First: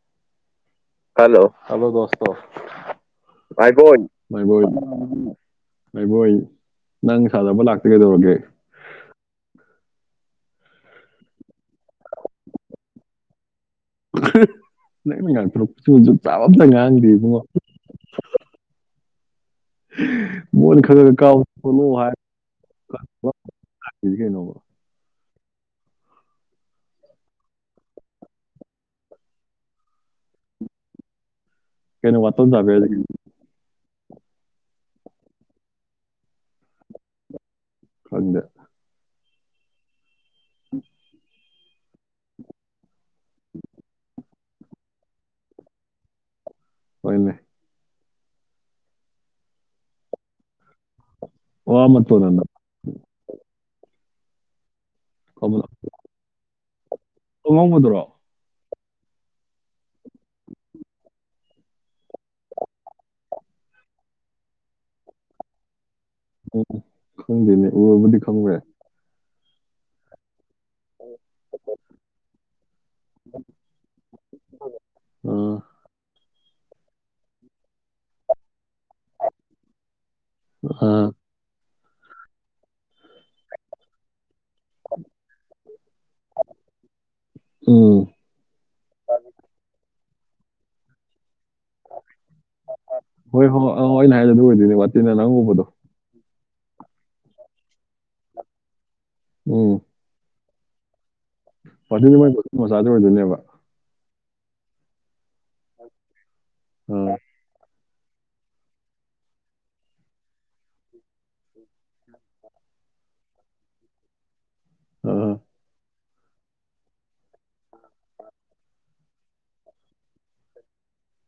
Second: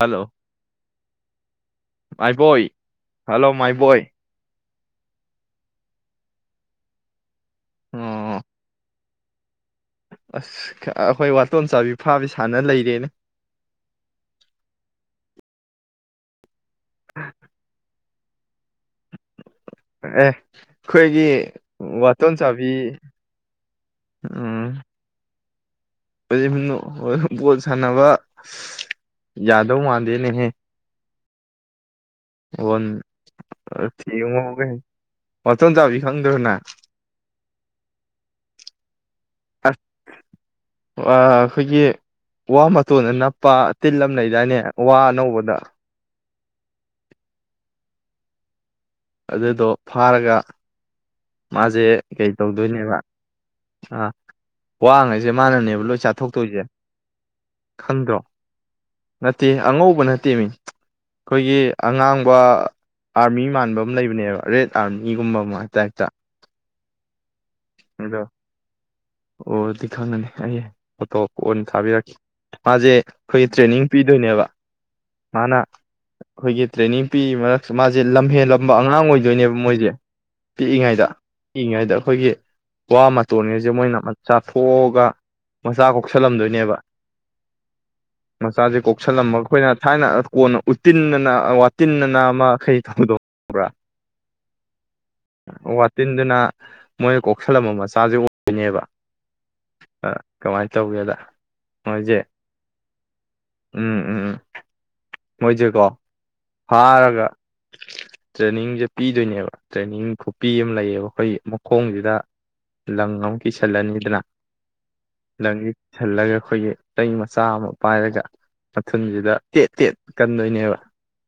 Hello hello hello ꯗꯣꯁꯣ my boy hello ꯃꯥꯏ ꯃꯥꯏꯕꯣꯣꯏ ꯕꯣꯏ ꯃꯥꯏ ꯑꯩꯕꯣꯏ ꯅꯪ ꯁꯥꯟꯅꯕ ꯂꯥꯛꯇꯒꯩꯗꯧꯔꯒꯦ ꯑꯣ ꯑꯁ ꯑꯩꯈꯣꯏ ꯋꯥꯇꯣꯟꯝ ꯆꯥꯕꯤ ꯐꯥꯕꯤ ꯁꯥꯟꯅ ꯂꯩꯔꯦꯅꯦ ꯅꯪꯩꯅ ꯉꯥꯡꯊꯣꯔꯛꯄꯁꯤꯡꯕꯨꯁꯨ ꯆꯥꯕꯝꯇ ꯉꯥꯡꯗꯦ ꯏꯕꯨꯡꯉꯣ ꯑꯦ ꯃꯣꯏꯅ ꯈꯔꯒ ꯑꯩꯈꯣꯏꯒꯤ ꯀꯥꯎ ꯈꯣꯠꯅ ꯋꯥꯇꯣꯟ ꯆꯥꯕꯤ ꯍꯥꯏ ꯀꯩꯅꯣ ꯎꯝ ꯕꯣꯜ ꯁꯥꯟꯅꯕ ꯌꯥꯗꯧ ꯃꯥꯟꯗꯦꯅꯦꯍꯦ ꯀꯩꯅꯣ ꯋꯥ ꯇꯗꯕꯦ ꯌꯦꯡꯉꯣꯒ ꯃꯇꯝ ꯆꯥꯕꯤ ꯈꯪꯗ꯭ꯔꯅ ꯐꯗ ꯑꯁ ꯑ ꯑꯩꯈꯣꯏꯒꯤ ꯋꯥ ꯇꯣꯟꯅ ꯅꯞꯄ ꯇꯤꯜꯂꯝ ꯂꯩꯗꯥꯏꯅꯦ ꯋꯥ ꯑꯅꯧꯕꯗ ꯍꯣꯏꯃꯦ ꯑꯗꯨꯗꯣ ꯐꯥꯔꯒ ꯃꯥꯁꯦ ꯋꯥ ꯀꯩ ꯃꯇꯣꯟꯅ ꯇꯧꯗꯣꯏꯅꯦꯕ ꯑꯥ ꯋꯥꯋꯥꯡꯉꯩꯁꯦ ꯃꯥꯅꯅꯦꯕ ꯂꯣꯏ ꯆꯥꯊꯣꯛꯇꯣꯏꯁꯦ ꯇꯉꯡꯕꯗ꯭ꯔꯣ ꯈꯪꯗ꯭ꯔꯣ ꯅꯠꯇꯦ ꯑꯉꯧꯕ ꯅꯠꯇꯦ ꯃꯤ ꯑꯩꯈꯣꯏꯒꯤ ꯑꯉꯥꯡꯕ ꯑꯥꯔꯃꯤ ꯃꯥꯟꯕ ꯑꯃ ꯂꯩꯕꯅꯦꯕ ꯔꯦꯠ ꯑꯥꯔꯃꯤꯒꯨꯝꯕ ꯑꯃ ꯇꯥꯏꯞꯇ ꯑꯣ ꯈꯪꯗꯦꯅꯦ ꯎꯔꯕꯨꯗꯤ ꯑꯗꯣ ꯈꯪꯈ꯭ꯔꯦ ꯑꯣꯗꯤ ꯈꯪꯅꯦ ꯑꯩ ꯐꯣꯇꯣ ꯄ ꯑꯣꯏꯅ ꯊꯥꯕꯤꯔꯛꯈꯤ ꯃꯥꯁꯦ ꯑꯩꯈꯣꯏ ꯇ꯭ꯔꯦꯅꯤꯡ ꯄꯤꯗꯣꯏꯅꯦꯕ ꯑꯥ ꯃꯥꯅ ꯑꯩꯈꯣꯏꯒꯤ ꯇ꯭ꯔꯦꯅꯤꯡ ꯄꯤ ꯃꯔꯛꯁꯨ ꯃꯥꯁꯦ ꯂꯝꯍꯦꯟꯂ ꯎꯝꯕ ꯑꯉꯥꯡ ꯑꯣꯏꯗꯣꯏꯅꯦꯕ ꯃꯣꯏꯁꯦ, ꯄꯤꯛꯏꯉꯩꯗ ꯑꯥ ꯄꯤꯛꯏꯉꯩꯗ ꯈꯣꯏꯒꯤ ꯋꯥ ꯃꯇꯣꯟ ꯒꯩꯁꯦ ꯃꯣꯏꯅ ꯆꯥꯊꯣꯛꯑꯒ ꯃꯆꯥ ꯀꯣꯛꯁꯜꯂꯝꯗꯣꯏꯅꯦꯕ ꯎꯝ ꯃꯆꯥꯁꯦ ꯀꯣꯛꯁꯜꯂꯝꯃꯒ ꯈꯣꯏꯅ ꯊꯥꯏꯅ ꯀꯣꯟꯅ ꯎꯠꯇꯤꯟꯗꯅ ꯋꯥꯇꯤꯟꯗꯅ ꯍꯣꯏ ꯍꯣꯏ ꯑ ꯍꯣꯏ ꯑꯩꯅ ꯍꯥꯏꯗꯤ ꯑꯣꯏꯗꯨꯣꯏꯅꯦ ꯋꯥꯇꯤꯟꯅꯦ ꯅꯪꯎꯕꯗꯣ ꯃꯣꯏ ꯀꯣ ꯀꯧꯁꯜꯂꯝꯕ ꯃꯆꯥꯁꯦ ꯑꯣꯏꯗꯣꯏ ꯅꯦꯕ ꯎꯝ ꯀꯃꯥꯏ ꯇꯧꯒꯦꯗ ꯄꯗꯨꯗꯤ ꯃꯣꯏꯁꯦ ꯃꯣꯏ ꯃꯆꯥꯗꯨ ꯑꯣꯏꯗꯣꯏꯅꯦꯕ [unintelligible] ꯃꯣꯏꯖꯦꯀꯣ ꯑꯥ ꯐꯥꯔꯒ ꯇ꯭ꯔꯦꯅꯤꯡꯁꯦ ꯄꯤꯗꯣꯏꯅꯦꯕ ꯇ꯭ꯔꯦꯅꯤꯡ ꯈꯨꯄꯤ ꯑꯃ ꯂꯩꯌꯦꯕ ꯈꯣꯏꯒꯤ, ꯃꯈꯣꯡꯁꯤꯗ ꯂꯪ ꯑꯃ ꯀꯤꯁꯟꯂꯅꯤꯗꯅꯥ ꯑꯥ ꯂꯪꯖꯤ ꯁꯤꯜꯂꯒ ꯑꯩꯈꯣꯏꯒꯤ ꯆꯩ ꯃꯆꯥ ꯑꯃ ꯄꯥꯏꯔꯒ ꯃꯊꯨꯟꯁꯤꯗ ꯇꯦꯠ ꯇꯦꯠ ꯀꯟꯗꯣꯏꯅꯦꯕ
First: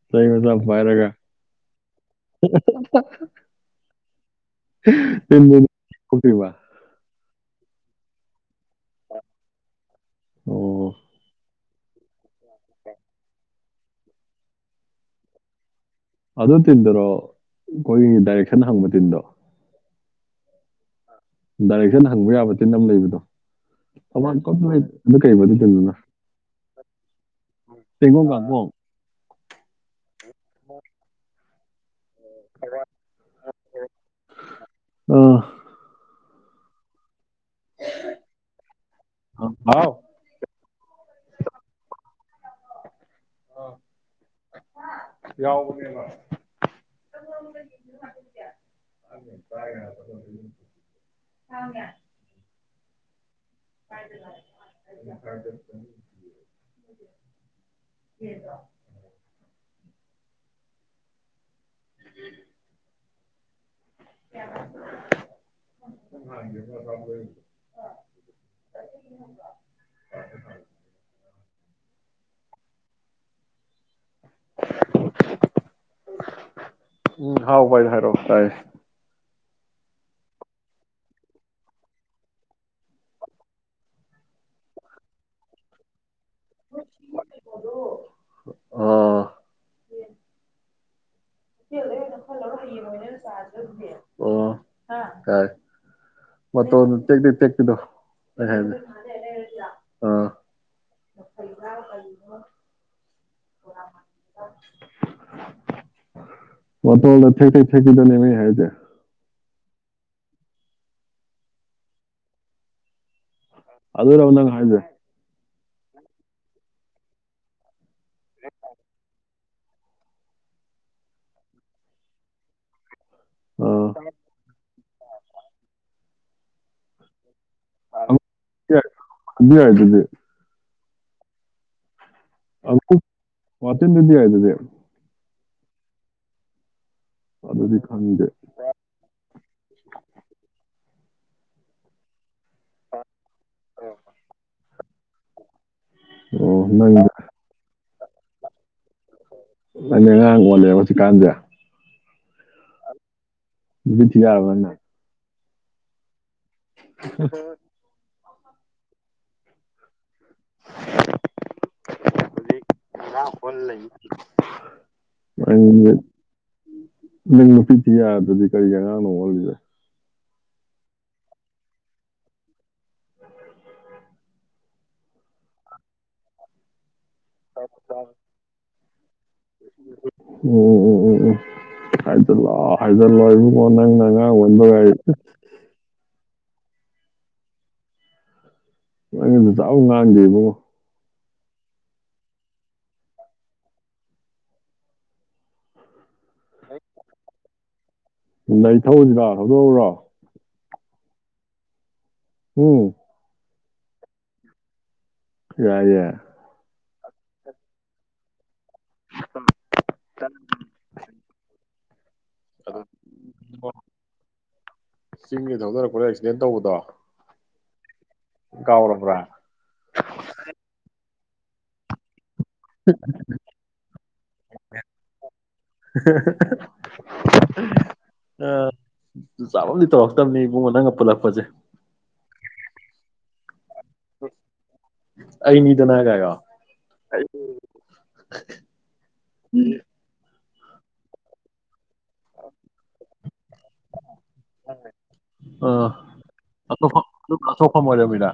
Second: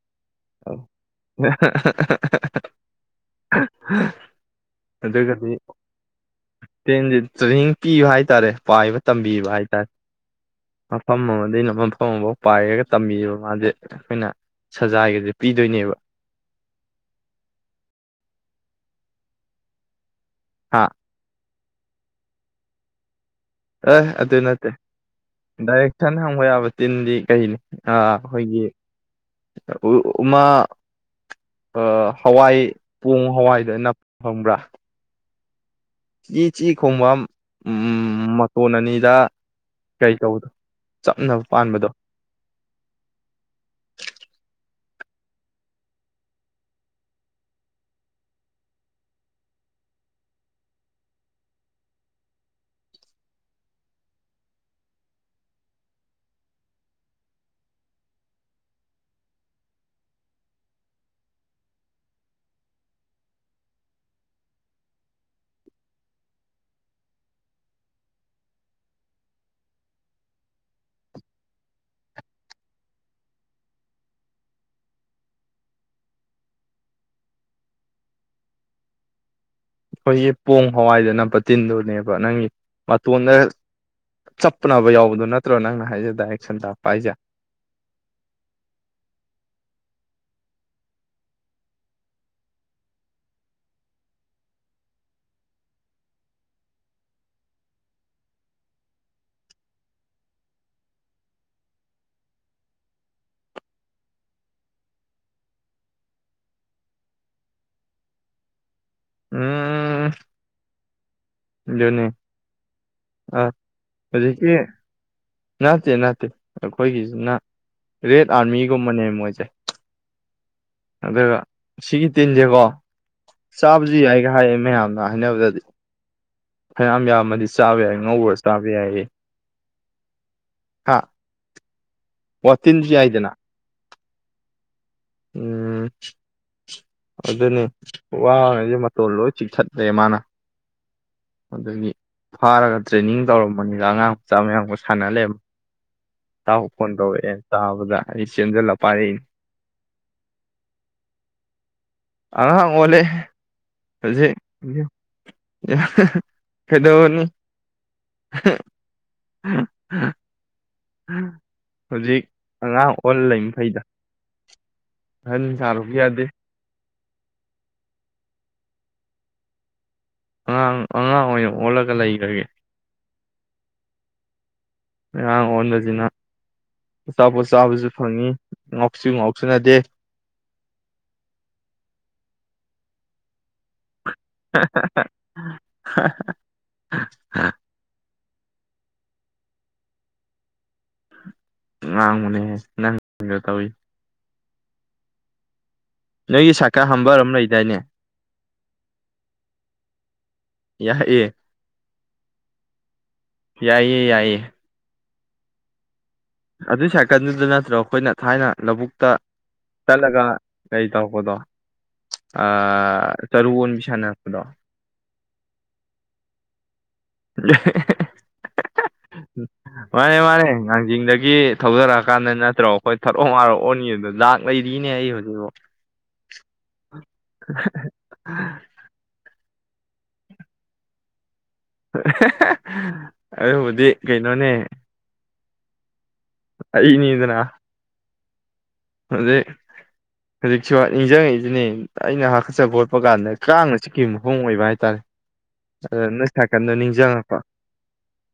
ꯆꯩ ꯃꯆꯥ ꯑꯃ ꯄꯥꯏꯔꯒ ꯑꯗꯨꯒꯗꯤ [unintelligible] ꯐꯨꯗꯣꯏꯕ? ꯇ꯭ꯔꯦꯟꯁꯦ ꯇ꯭ꯔꯦꯅꯤꯡ ꯄꯤꯕ ꯍꯥꯏꯇꯥꯔꯦ ꯄꯥꯏꯕ ꯇꯝꯕꯤꯕ ꯍꯥꯏꯇꯥꯔꯦ ꯑꯣ ꯃꯐꯝ ꯑꯃꯗꯩꯅ ꯃꯨꯝ ꯃꯐꯝ ꯑꯃꯐꯥꯎ ꯄꯥꯏꯔꯒ ꯇꯝꯕꯤꯕ ꯃꯥꯁꯦ ꯑꯈꯣꯏꯅ ꯁꯖꯥꯏꯒꯁꯦ ꯄꯤꯗꯣꯏꯅꯦꯕ ꯑꯗꯣ ꯇꯤꯟꯗꯔꯣ ꯑꯈꯣꯏꯒꯤ ꯗꯥꯏꯔꯦꯛꯁꯟ ꯍꯪꯕ ꯇꯤꯟꯗꯣ? ꯍꯥꯥ ꯗꯥꯏꯔꯦꯛꯁꯟ ꯍꯪꯕ ꯌꯥꯕ ꯇꯤꯟ ꯑꯝ ꯂꯩꯕꯗꯣ ꯑꯦ ꯑꯗꯨ ꯊꯧꯕꯥꯜ ꯀꯝ ꯅꯠꯇꯦ ꯂꯩ ꯑꯗꯨ ꯀꯩꯕ ꯑꯗꯨ ꯇꯤꯝꯗꯨꯅ ꯗꯥꯏꯔꯦꯛꯁꯟ ꯍꯪꯕ ꯌꯥꯕ ꯇꯤꯟꯗꯤ ꯀꯩꯅꯤ ꯑꯥ ꯆꯦꯡꯒꯣꯡ ꯈꯣꯏꯒꯤ ꯀꯥꯡꯄꯣꯡ ꯎꯝꯃꯥ ꯑꯥ ꯍꯋꯥꯏ ꯄꯣꯡ ꯍꯋꯥꯏꯗ ꯅꯞ ꯐꯪꯕ꯭ꯔꯥ ꯑꯥ ꯏꯤ ꯆꯤ ꯈꯣꯡꯕꯝ ꯎꯝ ꯃꯇꯣꯟ ꯑꯅꯤꯗ ꯍꯥꯎ ꯀꯩ ꯇꯧꯕꯗꯣ ꯆꯞꯅꯕ ꯄꯥꯟꯕꯗꯣ? ꯑꯥ [unintelligible] ꯌꯥꯎꯕꯅꯦꯕ [unintelligible] [unintelligible] [unintelligible] ꯎꯝ ꯍꯥꯎ ꯕꯥꯏ ꯍꯥꯏꯔꯣ ꯇꯥꯏ ꯑꯩꯈꯣꯏꯒꯤ ꯄꯣꯡ ꯍꯋꯥꯏꯗ ꯅꯞꯄ ꯇꯤꯟꯗꯨꯅꯦꯕ ꯅꯪꯒꯤ ꯃꯇꯣꯟꯗ ꯆꯞꯄꯅꯕ ꯌꯥꯎꯕꯗꯣ ꯅꯠꯇ꯭ꯔꯣ ꯅꯪꯅ ꯍꯥꯏꯖꯦ ꯗꯥꯏꯔꯦꯛ ꯁꯟꯗ ꯄꯥꯏꯖꯦ ꯑꯥ ꯑꯣ ꯀ ꯃ ꯇ ꯇꯀꯗꯨ ꯑ ꯃꯇꯣꯟꯗ ꯇꯦꯛ ꯇꯦꯛ ꯇꯦꯛꯄꯤꯗꯨꯅꯦꯃꯦ ꯑꯩꯅ ꯍꯥꯏꯖꯦ ꯎꯝ ꯑꯗꯨꯅꯤ ꯑ ꯑꯗꯨꯔꯕ ꯅꯪ ꯍꯧꯖꯤꯛꯀꯤ ꯍꯥꯏꯖꯦ ꯅꯠꯇꯦ ꯅꯠꯇꯦ ꯑꯩꯈꯣꯏꯒꯤꯁꯤꯅ ꯔꯦꯠ ꯑꯥꯔꯃꯤꯒꯨꯝꯕꯅꯦ ꯃꯣꯏꯁꯦ ꯑꯗꯨꯒ ꯁꯤꯒꯤ ꯇꯤꯟꯁꯦꯀꯣ ꯑꯥ ꯆꯥꯕꯁꯨ ꯌꯥꯏꯒ ꯍꯥꯏꯌꯦ ꯃꯌꯥꯝꯅ ꯍꯥꯏꯅꯕꯗꯗꯤ ꯐꯩꯌꯥꯝ ꯌꯥꯝꯕꯅꯤ ꯆꯥꯕ ꯌꯥꯏ ꯉꯧꯔ ꯆꯥꯕ ꯌꯥꯏꯌꯦ ꯁꯤꯗꯤ ꯍꯥꯥ ꯋꯥꯇꯤꯟꯖꯦ ꯌꯥꯏꯗꯅ ꯆꯤꯟꯗꯗꯤ ꯌꯥꯏ ꯑꯗꯨꯗꯤ ꯎꯝ ꯑꯗꯨꯅꯤ ꯑꯗꯨꯗꯤ ꯈꯪꯗꯦ ꯋꯥ ꯉꯩꯁꯦ ꯃꯇꯣꯟ ꯂꯣꯏ ꯆꯤꯛꯊꯠꯂꯦ ꯃꯥꯅ ꯑꯗꯨꯗꯒꯤ ꯐꯥꯔꯒ ꯇ꯭ꯔꯦꯅꯤꯡ ꯇꯧꯔꯝꯕꯅꯤꯅ ꯑꯉꯥꯡ ꯃꯆꯥ ꯃꯌꯥꯝꯒ ꯁꯥꯟꯅꯍꯜ ꯂꯩ ꯑꯣ ꯅꯪ ꯇꯥꯎꯄꯣꯟꯕꯧꯋꯦ ꯇ ꯍꯥꯎꯕꯗ ꯑꯩ ꯆꯟꯖꯂ ꯄꯅꯤ ꯑ ꯉ ꯋꯥꯣꯂ ꯄ ꯀꯥꯥꯟꯗꯌꯥ ꯑ ꯑꯣꯂꯦ ꯊ ꯌꯥꯔꯕꯔꯅ ꯌꯥ ꯐꯩꯗꯑꯣꯅꯤ ꯑ ꯍꯧꯖꯤꯛ ꯑꯉꯥꯡ ꯑꯣꯟ ꯂꯩ ꯃꯈꯩꯗ ꯍꯟ ꯁꯥꯔꯨ ꯌꯥꯗꯦ ꯃ ꯄꯤꯊ ꯌꯥ ꯑꯗꯨꯗꯤ ꯀꯔꯤ ꯒꯅ ꯑꯉꯥꯡ ꯑꯉꯥꯡ ꯑꯣꯏꯅ ꯑꯣꯜꯂꯒ ꯂꯩꯈ꯭ꯔꯒꯦ ꯎ ꯎ ꯉꯔꯥꯡ ꯑꯣꯟꯂꯁꯤꯅ ꯑꯆꯥꯄꯣꯠ ꯆꯥꯕꯁꯨ ꯐꯪꯉꯤ ꯉꯥꯎꯁꯨ ꯉꯥꯎꯁꯨꯅꯗꯦ ꯎꯝ ꯎꯝ ꯍꯥꯏꯗ ꯂꯣꯏꯕꯀꯣ ꯅꯪ ꯅꯪ ꯑ ꯑꯣꯟꯕꯉ ꯍꯥ ꯩꯅꯗꯨ ꯇꯥꯎ ꯉꯥꯟꯗꯦꯕꯉꯣ ꯉꯥꯡꯕꯨꯅꯦꯍꯦ ꯅꯪꯗ ꯇꯧꯏꯤ ꯅꯣꯏꯒꯤ ꯁꯀꯥ ꯍꯥꯝꯕꯔ ꯑꯃ ꯂꯩꯗꯥꯏꯅꯦ ꯂꯩ ꯊꯁꯤꯔ ꯍꯧꯗꯣꯛꯎꯔꯣ ꯌꯥ ꯑꯦ ꯎꯝ ꯌꯥꯏꯌꯦ ꯌꯥꯏꯌꯦ ꯌꯥ ꯌꯥ ꯑꯗꯨꯏ ꯁꯥꯏꯀꯜꯗꯨꯗ ꯅꯠꯇ꯭ꯔꯣ ꯑꯩꯈꯣꯏꯅ ꯊꯥꯏꯅ ꯂꯧꯕꯨꯛꯇ ꯆꯠꯂꯒ ꯀꯔꯤ ꯇꯧꯔꯛꯄꯗꯣ ꯆꯔꯨ ꯑꯣꯟꯕꯤ ꯁꯥꯟꯅꯔꯛꯄꯗꯣ ꯆꯤꯡꯒꯤ ꯊꯧꯗꯔꯛꯄ ꯑꯦꯛꯁꯤꯗꯦꯟ ꯇꯧꯕꯗꯣ [unintelligible] ꯀꯥꯎꯔꯕ꯭ꯔꯥ ꯃꯥꯅꯦꯦ ꯃꯥꯅꯦꯦ ꯉꯥꯡꯖꯗ ꯒꯤ ꯊꯧꯖꯔꯛꯑꯀꯥꯟꯗ ꯅꯠꯇ꯭ꯔꯣ ꯑꯩꯈꯣꯏ ꯊꯔꯛ ꯉꯔꯛꯑꯣꯅꯤ ꯑꯗꯨꯗꯣ ꯂꯥꯛ ꯂꯩꯔꯤꯅꯦ ꯑꯩ ꯍꯧꯖꯤꯛꯐꯥꯎ ꯆꯥꯔꯝꯗꯤ ꯇꯧꯔꯛꯇꯕꯅꯤ ꯏꯨꯡꯣ ꯅꯪꯒ ꯄꯨꯜꯂꯛꯄꯁꯦ ꯑꯗ ꯑꯗꯨ ꯀꯩꯅꯣꯅꯦ ꯑꯩ ꯃꯤꯗꯅ ꯍꯥꯏ ꯀꯒ ꯑꯩꯅꯤꯗꯅꯥ [unintelligible] ꯑꯗꯨꯗꯦ ꯍꯧꯖꯤꯛꯁꯨ ꯅꯤꯡꯁꯤꯡꯉꯛꯏꯁꯤꯅꯦ ꯑꯩꯅ ꯍꯥꯀꯠꯆ ꯈꯣꯠꯄ ꯀꯥꯟꯗ ꯀꯥꯡꯥꯡꯅ ꯆꯤꯛꯈꯤꯕ ꯃꯣꯡ ꯑꯣꯏꯕ ꯍꯥꯏꯇꯥꯔꯦ ꯑꯥ ꯑꯗꯨ ꯅꯣꯏ ꯅꯥꯀꯟꯗꯣ ꯑꯇꯣꯞꯄ ꯅꯤꯡꯁꯤꯡꯉꯛꯄ ꯑꯁꯣꯛꯐꯝ ꯑꯣꯏꯔꯝꯃꯤꯔ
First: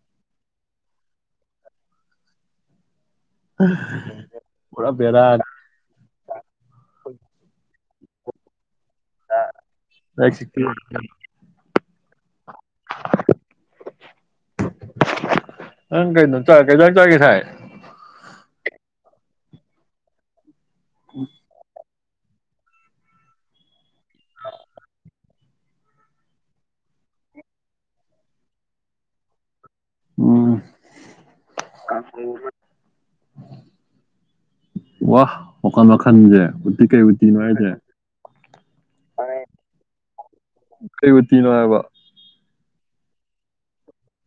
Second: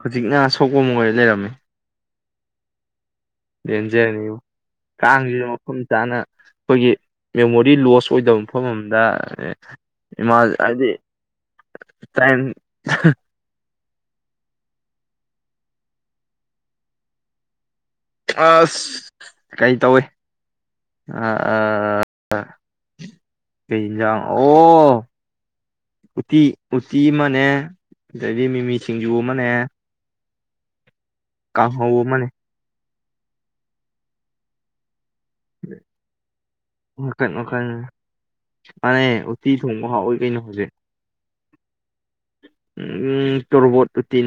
ꯍꯧꯖꯤꯛꯅ ꯁꯣꯛꯄ ꯃꯣꯏ ꯂꯩꯔꯝꯃꯤ ꯌꯦꯟꯖꯅꯤ ꯄꯨꯔꯥ ꯀꯥꯡꯁꯤꯗ ꯕꯦꯔꯥꯅꯤ ꯃꯐꯝ ꯆꯥꯅ ꯑꯩꯈꯣꯏꯒꯤ ꯃꯦꯃꯣꯔꯤ ꯂꯣꯁ ꯑꯣꯏꯗꯕ ꯃꯐꯝ ꯑꯃ ꯏꯃꯥ ꯍꯥꯏꯗꯤ ꯅꯪ ꯇꯥꯏꯝ ꯑꯪ ꯀꯩꯅ ꯆ ꯀꯩ ꯆ ꯆ ꯀ ꯊꯥꯏ ꯑꯁ ꯀꯔꯤ ꯇꯧꯏ ꯑ ꯑ ꯀꯩ ꯌꯦꯟꯁꯥꯡ ꯑꯣ ꯎꯇꯤ ꯎꯇꯤ ꯑꯃꯅꯦ ꯑꯗꯩꯗꯤ ꯃꯤꯃꯤ ꯁꯤꯡꯖꯨ ꯑꯃꯅꯦ ꯑꯣ ꯀꯥ ꯍꯣ ꯃꯅꯦ ꯋꯥ ꯋꯥꯈꯜ ꯃꯈꯜꯁꯦ ꯎꯇꯤ ꯀꯩ ꯃꯈꯟ ꯎꯇꯤꯅꯣ ꯃꯈꯜ ꯍꯥꯏꯁꯦ ꯃꯥꯅꯦ ꯎꯠꯇꯤ ꯊꯣꯡꯕ ꯍꯥꯎꯑꯣꯏ ꯀꯩꯅꯣ ꯍꯧꯖꯤꯛ ꯇꯤꯅꯣ ꯍꯥꯏꯕ ꯎꯝꯝ ꯇꯣꯔꯕꯣꯠ ꯎꯇꯤꯟ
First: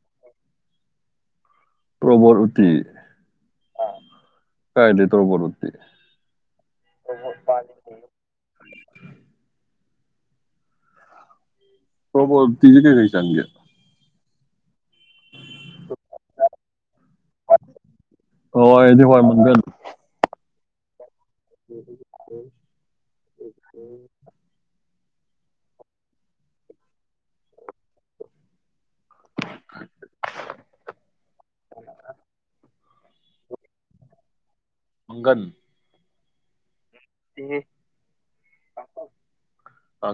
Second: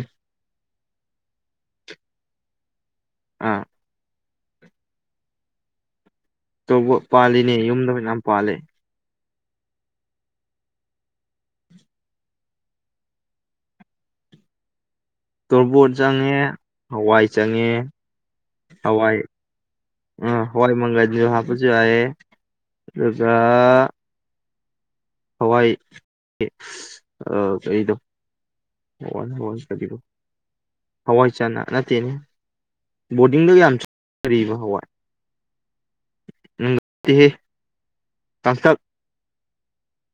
ꯄꯔꯕꯔꯇ ꯑꯥ ꯀꯥꯏ ꯂꯩꯇꯔꯕꯠꯇꯗꯤ ꯇꯧꯕ ꯄꯥꯜꯂꯤꯅꯦ ꯌꯨꯝꯗ ꯌꯥꯝ ꯄꯥꯜꯜꯂꯤꯦ ꯣ ꯇꯤꯖꯤꯦ ꯀꯩ ꯅ ꯆꯥꯡꯒꯦ ꯇꯣꯔꯕꯣꯠ ꯆꯪꯉꯦ ꯍꯋꯥꯏ ꯆꯪꯉꯦ ꯍꯋꯥꯏꯗꯤ ꯍꯋꯥꯏ ꯃꯪꯒꯟ ꯑꯥ ꯍꯏ ꯃꯪꯥꯏ ꯍꯥꯄꯁꯨ ꯍꯥꯏ ꯑꯗꯨꯒ ꯍꯋꯥꯏ ꯀꯔꯤꯗꯣ ꯍꯋꯥ ꯍꯋꯥ ꯀꯔꯤꯗꯣ ꯍꯋꯥꯏ ꯆꯅ ꯅꯠꯇꯦꯅꯦ ꯕꯣꯔꯗꯤꯡꯗ ꯌꯥꯝꯔꯤꯕ ꯍꯋꯥꯏ ꯃꯪꯒꯟ ꯎ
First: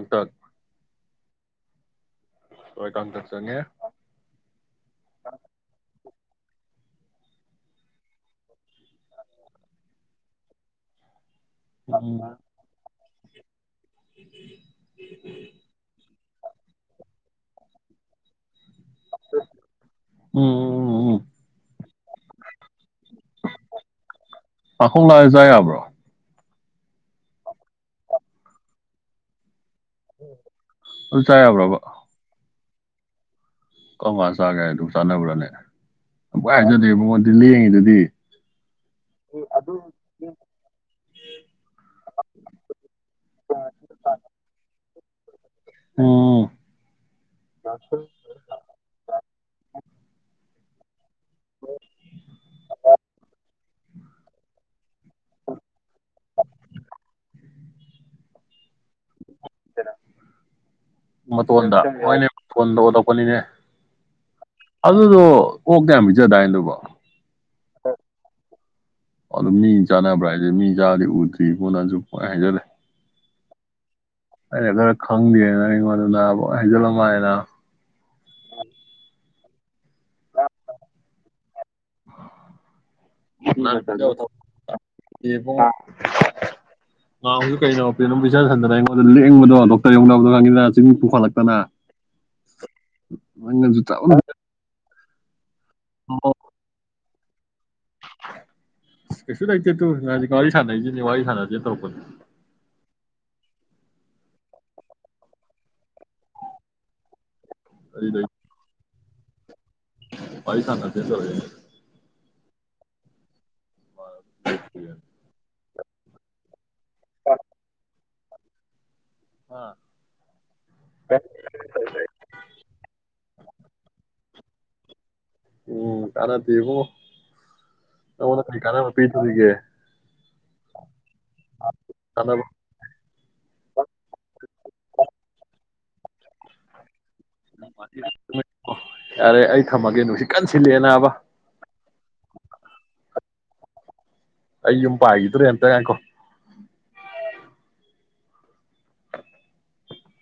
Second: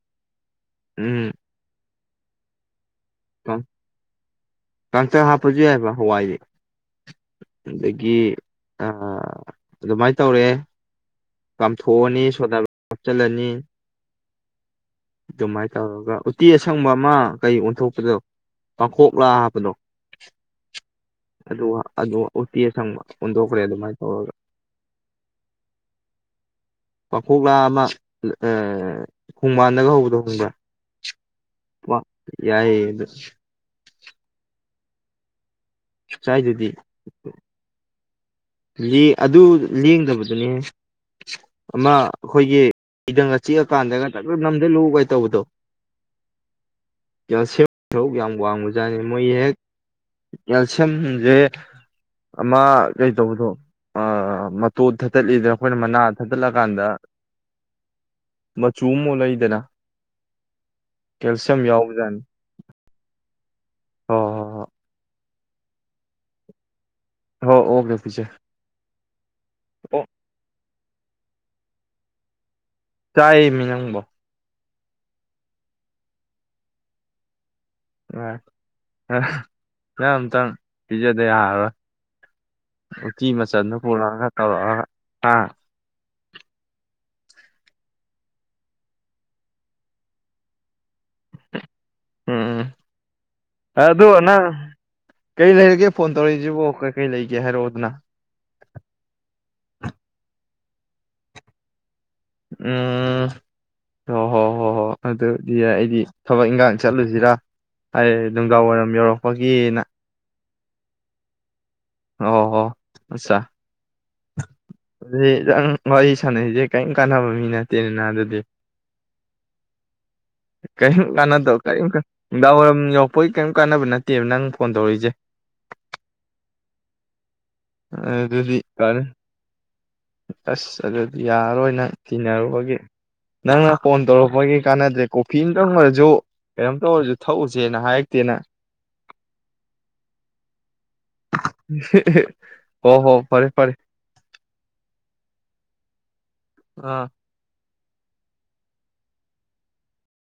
ꯊ ꯎꯝ ꯍꯋꯥꯏ ꯀꯥꯡꯇꯛ ꯀ ꯆꯪꯉꯦ ꯀ ꯆ ꯍꯥꯄꯁꯨ ꯍꯥꯏꯕ ꯍꯋꯥꯏ ꯑꯗꯒꯤ ꯑ ꯑꯗꯨꯃꯥꯏꯅ ꯇꯧꯔꯦ ꯀꯝ ꯊꯑꯣꯣ ꯅ ꯎꯝ ꯁꯣꯗ ꯍꯥꯞꯆꯤꯜꯂꯅꯤ ꯏ ꯑꯗꯨꯃꯥꯏꯅ ꯇꯧꯔꯒ ꯎꯇꯤ ꯑꯁꯪꯕ ꯑꯃ ꯀꯩ ꯑꯣꯟꯊꯣꯛꯄꯗꯣ ꯄꯥꯡꯈꯣꯛꯂꯥ ꯍꯥꯞꯄꯗꯣ ꯎꯝ ꯎꯝ ꯎꯝ ꯑꯗꯨꯒ ꯑꯗꯨ ꯎꯇꯤ ꯑꯁꯪꯕ ꯑꯣꯟꯗꯣꯛꯈ꯭ꯔꯦ ꯑꯗꯨꯃꯥꯏꯅ ꯇꯧꯔꯒ ꯄꯥꯡꯈꯣꯛ ꯂꯥꯛꯑ ꯆꯥ ꯌꯥꯕ꯭ꯔꯣ ꯄꯥꯡꯈꯣꯛꯂꯥ ꯑꯃ ꯍꯗꯒ ꯍꯧꯕꯗꯣ ꯍꯪꯕ꯭ꯔꯥ ꯑꯗꯨ ꯆꯥ ꯌꯥꯕ꯭ꯔꯕ ꯌꯥꯏ ꯆꯥꯟꯅ ꯎꯔꯅꯦ ꯑꯃꯨ ꯁ꯭ꯋꯥꯏꯗꯗꯤ ꯍꯥꯏꯖꯗꯦ ꯃꯉꯣꯟꯗꯤ ꯂꯦꯡꯉꯤꯗꯨꯗꯤ ꯑꯗꯨ ꯂꯦꯡꯗꯕꯗꯨꯅꯤꯍ ꯑꯃ ꯑꯩꯈꯣꯏꯒꯤ ꯀꯗꯪꯒ ꯆꯤꯛꯑꯀꯥꯟꯗꯒ ꯅꯝꯗ ꯂꯨ ꯇꯧꯕꯗꯣ ꯎꯝ ꯀꯦꯜꯁꯤꯌꯝ ꯁꯔꯨꯛ ꯌꯥꯝ ꯋꯥꯡꯕꯖꯥꯠꯅꯤ ꯃꯣꯏ ꯍꯦꯛ ꯀꯦꯜꯁꯤꯌꯝꯝ ꯑ ꯀ ꯑꯗꯣ ꯃꯇꯣꯠ ꯊꯥꯠꯇꯠꯂꯤꯗꯅ ꯑꯩꯈꯣꯏꯅ ꯃꯅꯥ ꯊꯥꯠꯇꯠꯂꯀꯥꯟꯗ ꯃꯆꯨ ꯃꯨꯛ ꯂꯩ ꯀꯦꯜꯁꯤꯌꯝ ꯃꯇꯣꯟꯗ ꯌꯥꯎꯕꯖꯥꯠꯅꯤ ꯍꯣꯏꯅꯦ ꯃꯇꯣꯟꯗ ꯑꯣꯜꯂꯛꯄꯅꯤꯅꯦ ꯍꯣꯏ ꯑꯗꯨꯗꯣ ꯑꯣꯛ ꯀꯌꯥꯝ ꯄꯤꯖꯗꯥꯏꯗꯨꯕ ꯍ ꯑꯣꯀꯦ ꯄꯤꯆꯦ ꯍꯜꯂꯣ ꯃꯤ ꯆꯅꯕꯕ꯭ꯔ ꯍꯥꯏꯦ ꯃꯤ ꯌꯥꯦ ꯇꯕꯣꯅꯁꯨꯄ ꯍꯥꯏꯖꯔꯦ ꯆꯥꯏ ꯃꯤ ꯅꯪꯕꯣ ꯑꯩꯅ ꯈꯔ ꯈꯪꯗꯦꯅ ꯑꯩꯉꯣꯟꯗꯅꯕ ꯍꯩꯖꯜꯂꯝꯃ ꯍꯥꯏꯅ ꯑ ꯏꯪ ꯑꯝꯇꯪ ꯄꯤꯖꯗ ꯌꯥꯔꯣꯏ ꯎꯇꯤ ꯃꯆꯜꯗꯨ ꯄꯨꯔꯛꯑꯒ ꯇꯧꯔꯛꯑꯒ ꯉ ꯍꯧꯖꯤꯛ ꯀꯩꯅꯣ ꯄꯦ ꯑꯗꯨꯝ ꯄꯩꯖꯟ ꯍꯟꯗꯅ ꯑꯩꯉꯣꯟꯗ ꯂꯦꯡꯕꯗꯣ ꯗꯣꯛꯇꯔ ꯌꯧꯗꯅꯕꯗꯣ ꯈꯪꯉꯗꯤꯡ ꯄꯨꯈꯠꯂꯛꯇꯅ ꯎꯝ ꯎꯝ ꯅꯪꯅꯁꯨ ꯀꯔꯤ ꯂꯩꯔꯒꯦ ꯐꯣꯟ ꯇꯧꯔꯛꯏꯁꯤꯕꯣ ꯀꯩ ꯀꯩ ꯂꯩꯒꯦ ꯌꯥꯦꯍꯔꯣ ꯀꯩꯁꯨ ꯂꯥꯛꯇ ꯇꯨ ꯀ ꯍꯅꯅꯤꯉ ꯋꯥꯔꯤ ꯍꯥꯏꯥꯟꯅ ꯆꯦ ꯇꯧꯛꯄꯅ ꯎꯝ ꯍꯣꯏ ꯍꯣꯏ ꯍꯣꯏ ꯍꯣꯏ ꯑꯗꯨꯗꯤ ꯑꯩꯗꯤ ꯊꯕꯛ ꯏꯟꯈꯥꯡ ꯆꯠꯂꯨꯁꯤꯔꯥ ꯍꯥꯏ ꯑꯗꯨꯗ ꯅꯨꯡꯒꯥꯎ ꯑꯣꯏꯔꯝ ꯌꯧꯔꯣ ꯄꯒꯤꯅ ꯑꯩꯥꯏ ꯁꯥꯟꯅꯁꯦ ꯆ ꯑꯣ ꯍ ꯑꯁꯥ ꯑꯗꯨꯗ ꯍ ꯏ ꯁꯅꯅꯦꯖꯦ ꯀꯩꯝ ꯀꯥꯟꯅꯕ ꯃꯤ ꯅꯠꯇꯦꯅꯅ ꯑꯗꯨ ꯑꯗꯨ ꯍꯥ ꯀꯔꯤꯝ ꯀꯥꯟꯅꯗꯕ ꯀꯔꯤ ꯅꯨꯡꯗꯥꯡ ꯋꯥꯏꯔꯝ ꯌꯧꯄꯒꯤ ꯀꯔꯤꯝ ꯀꯥꯟꯅꯕ ꯅꯠꯇꯦ ꯅꯠꯇꯦꯕ ꯅꯪ ꯐꯣꯟ ꯇꯧꯔꯛꯏꯁꯦ ꯎꯝ ꯀꯔꯥꯗꯤꯕꯣ ꯅꯉꯣꯟꯗ ꯑꯗꯨꯗꯤ ꯀꯔꯤ ꯀꯥꯟꯅꯕ ꯄꯤꯗꯣꯔꯤꯒꯦ ꯑꯁ ꯑꯗꯨ ꯌꯥꯔꯔꯣꯏ ꯅꯪ ꯀꯥꯟꯅꯕ ꯇꯤꯟꯅꯔꯨꯕꯒꯤ ꯅꯪꯅ ꯐꯣꯟ ꯇꯧꯔꯛꯄꯒꯤ ꯀꯥꯟꯅꯗ꯭ꯔꯦ ꯀꯣꯐꯤ ꯑꯃ ꯇꯪꯈ꯭ꯔꯁꯨ ꯀꯩꯅꯣꯝ ꯇꯧꯔꯁꯨ ꯊꯛꯎꯁꯦꯅ ꯍꯥꯏꯔꯛꯇꯦꯅ ꯌꯥꯔꯦ ꯑꯩ ꯊꯝꯃꯒꯦ ꯅꯨꯡꯁꯤꯠ ꯀꯟ ꯁꯤꯜꯂꯛꯑꯦ ꯅꯥꯕ ꯍꯣ ꯍꯣ ꯐꯔꯦ ꯐꯔꯦ ꯑꯩ ꯌꯨꯝ ꯄꯥꯏꯈꯤꯗ꯭ꯔꯦ ꯑꯝꯇ ꯉꯥꯏꯈꯣ ꯑꯥ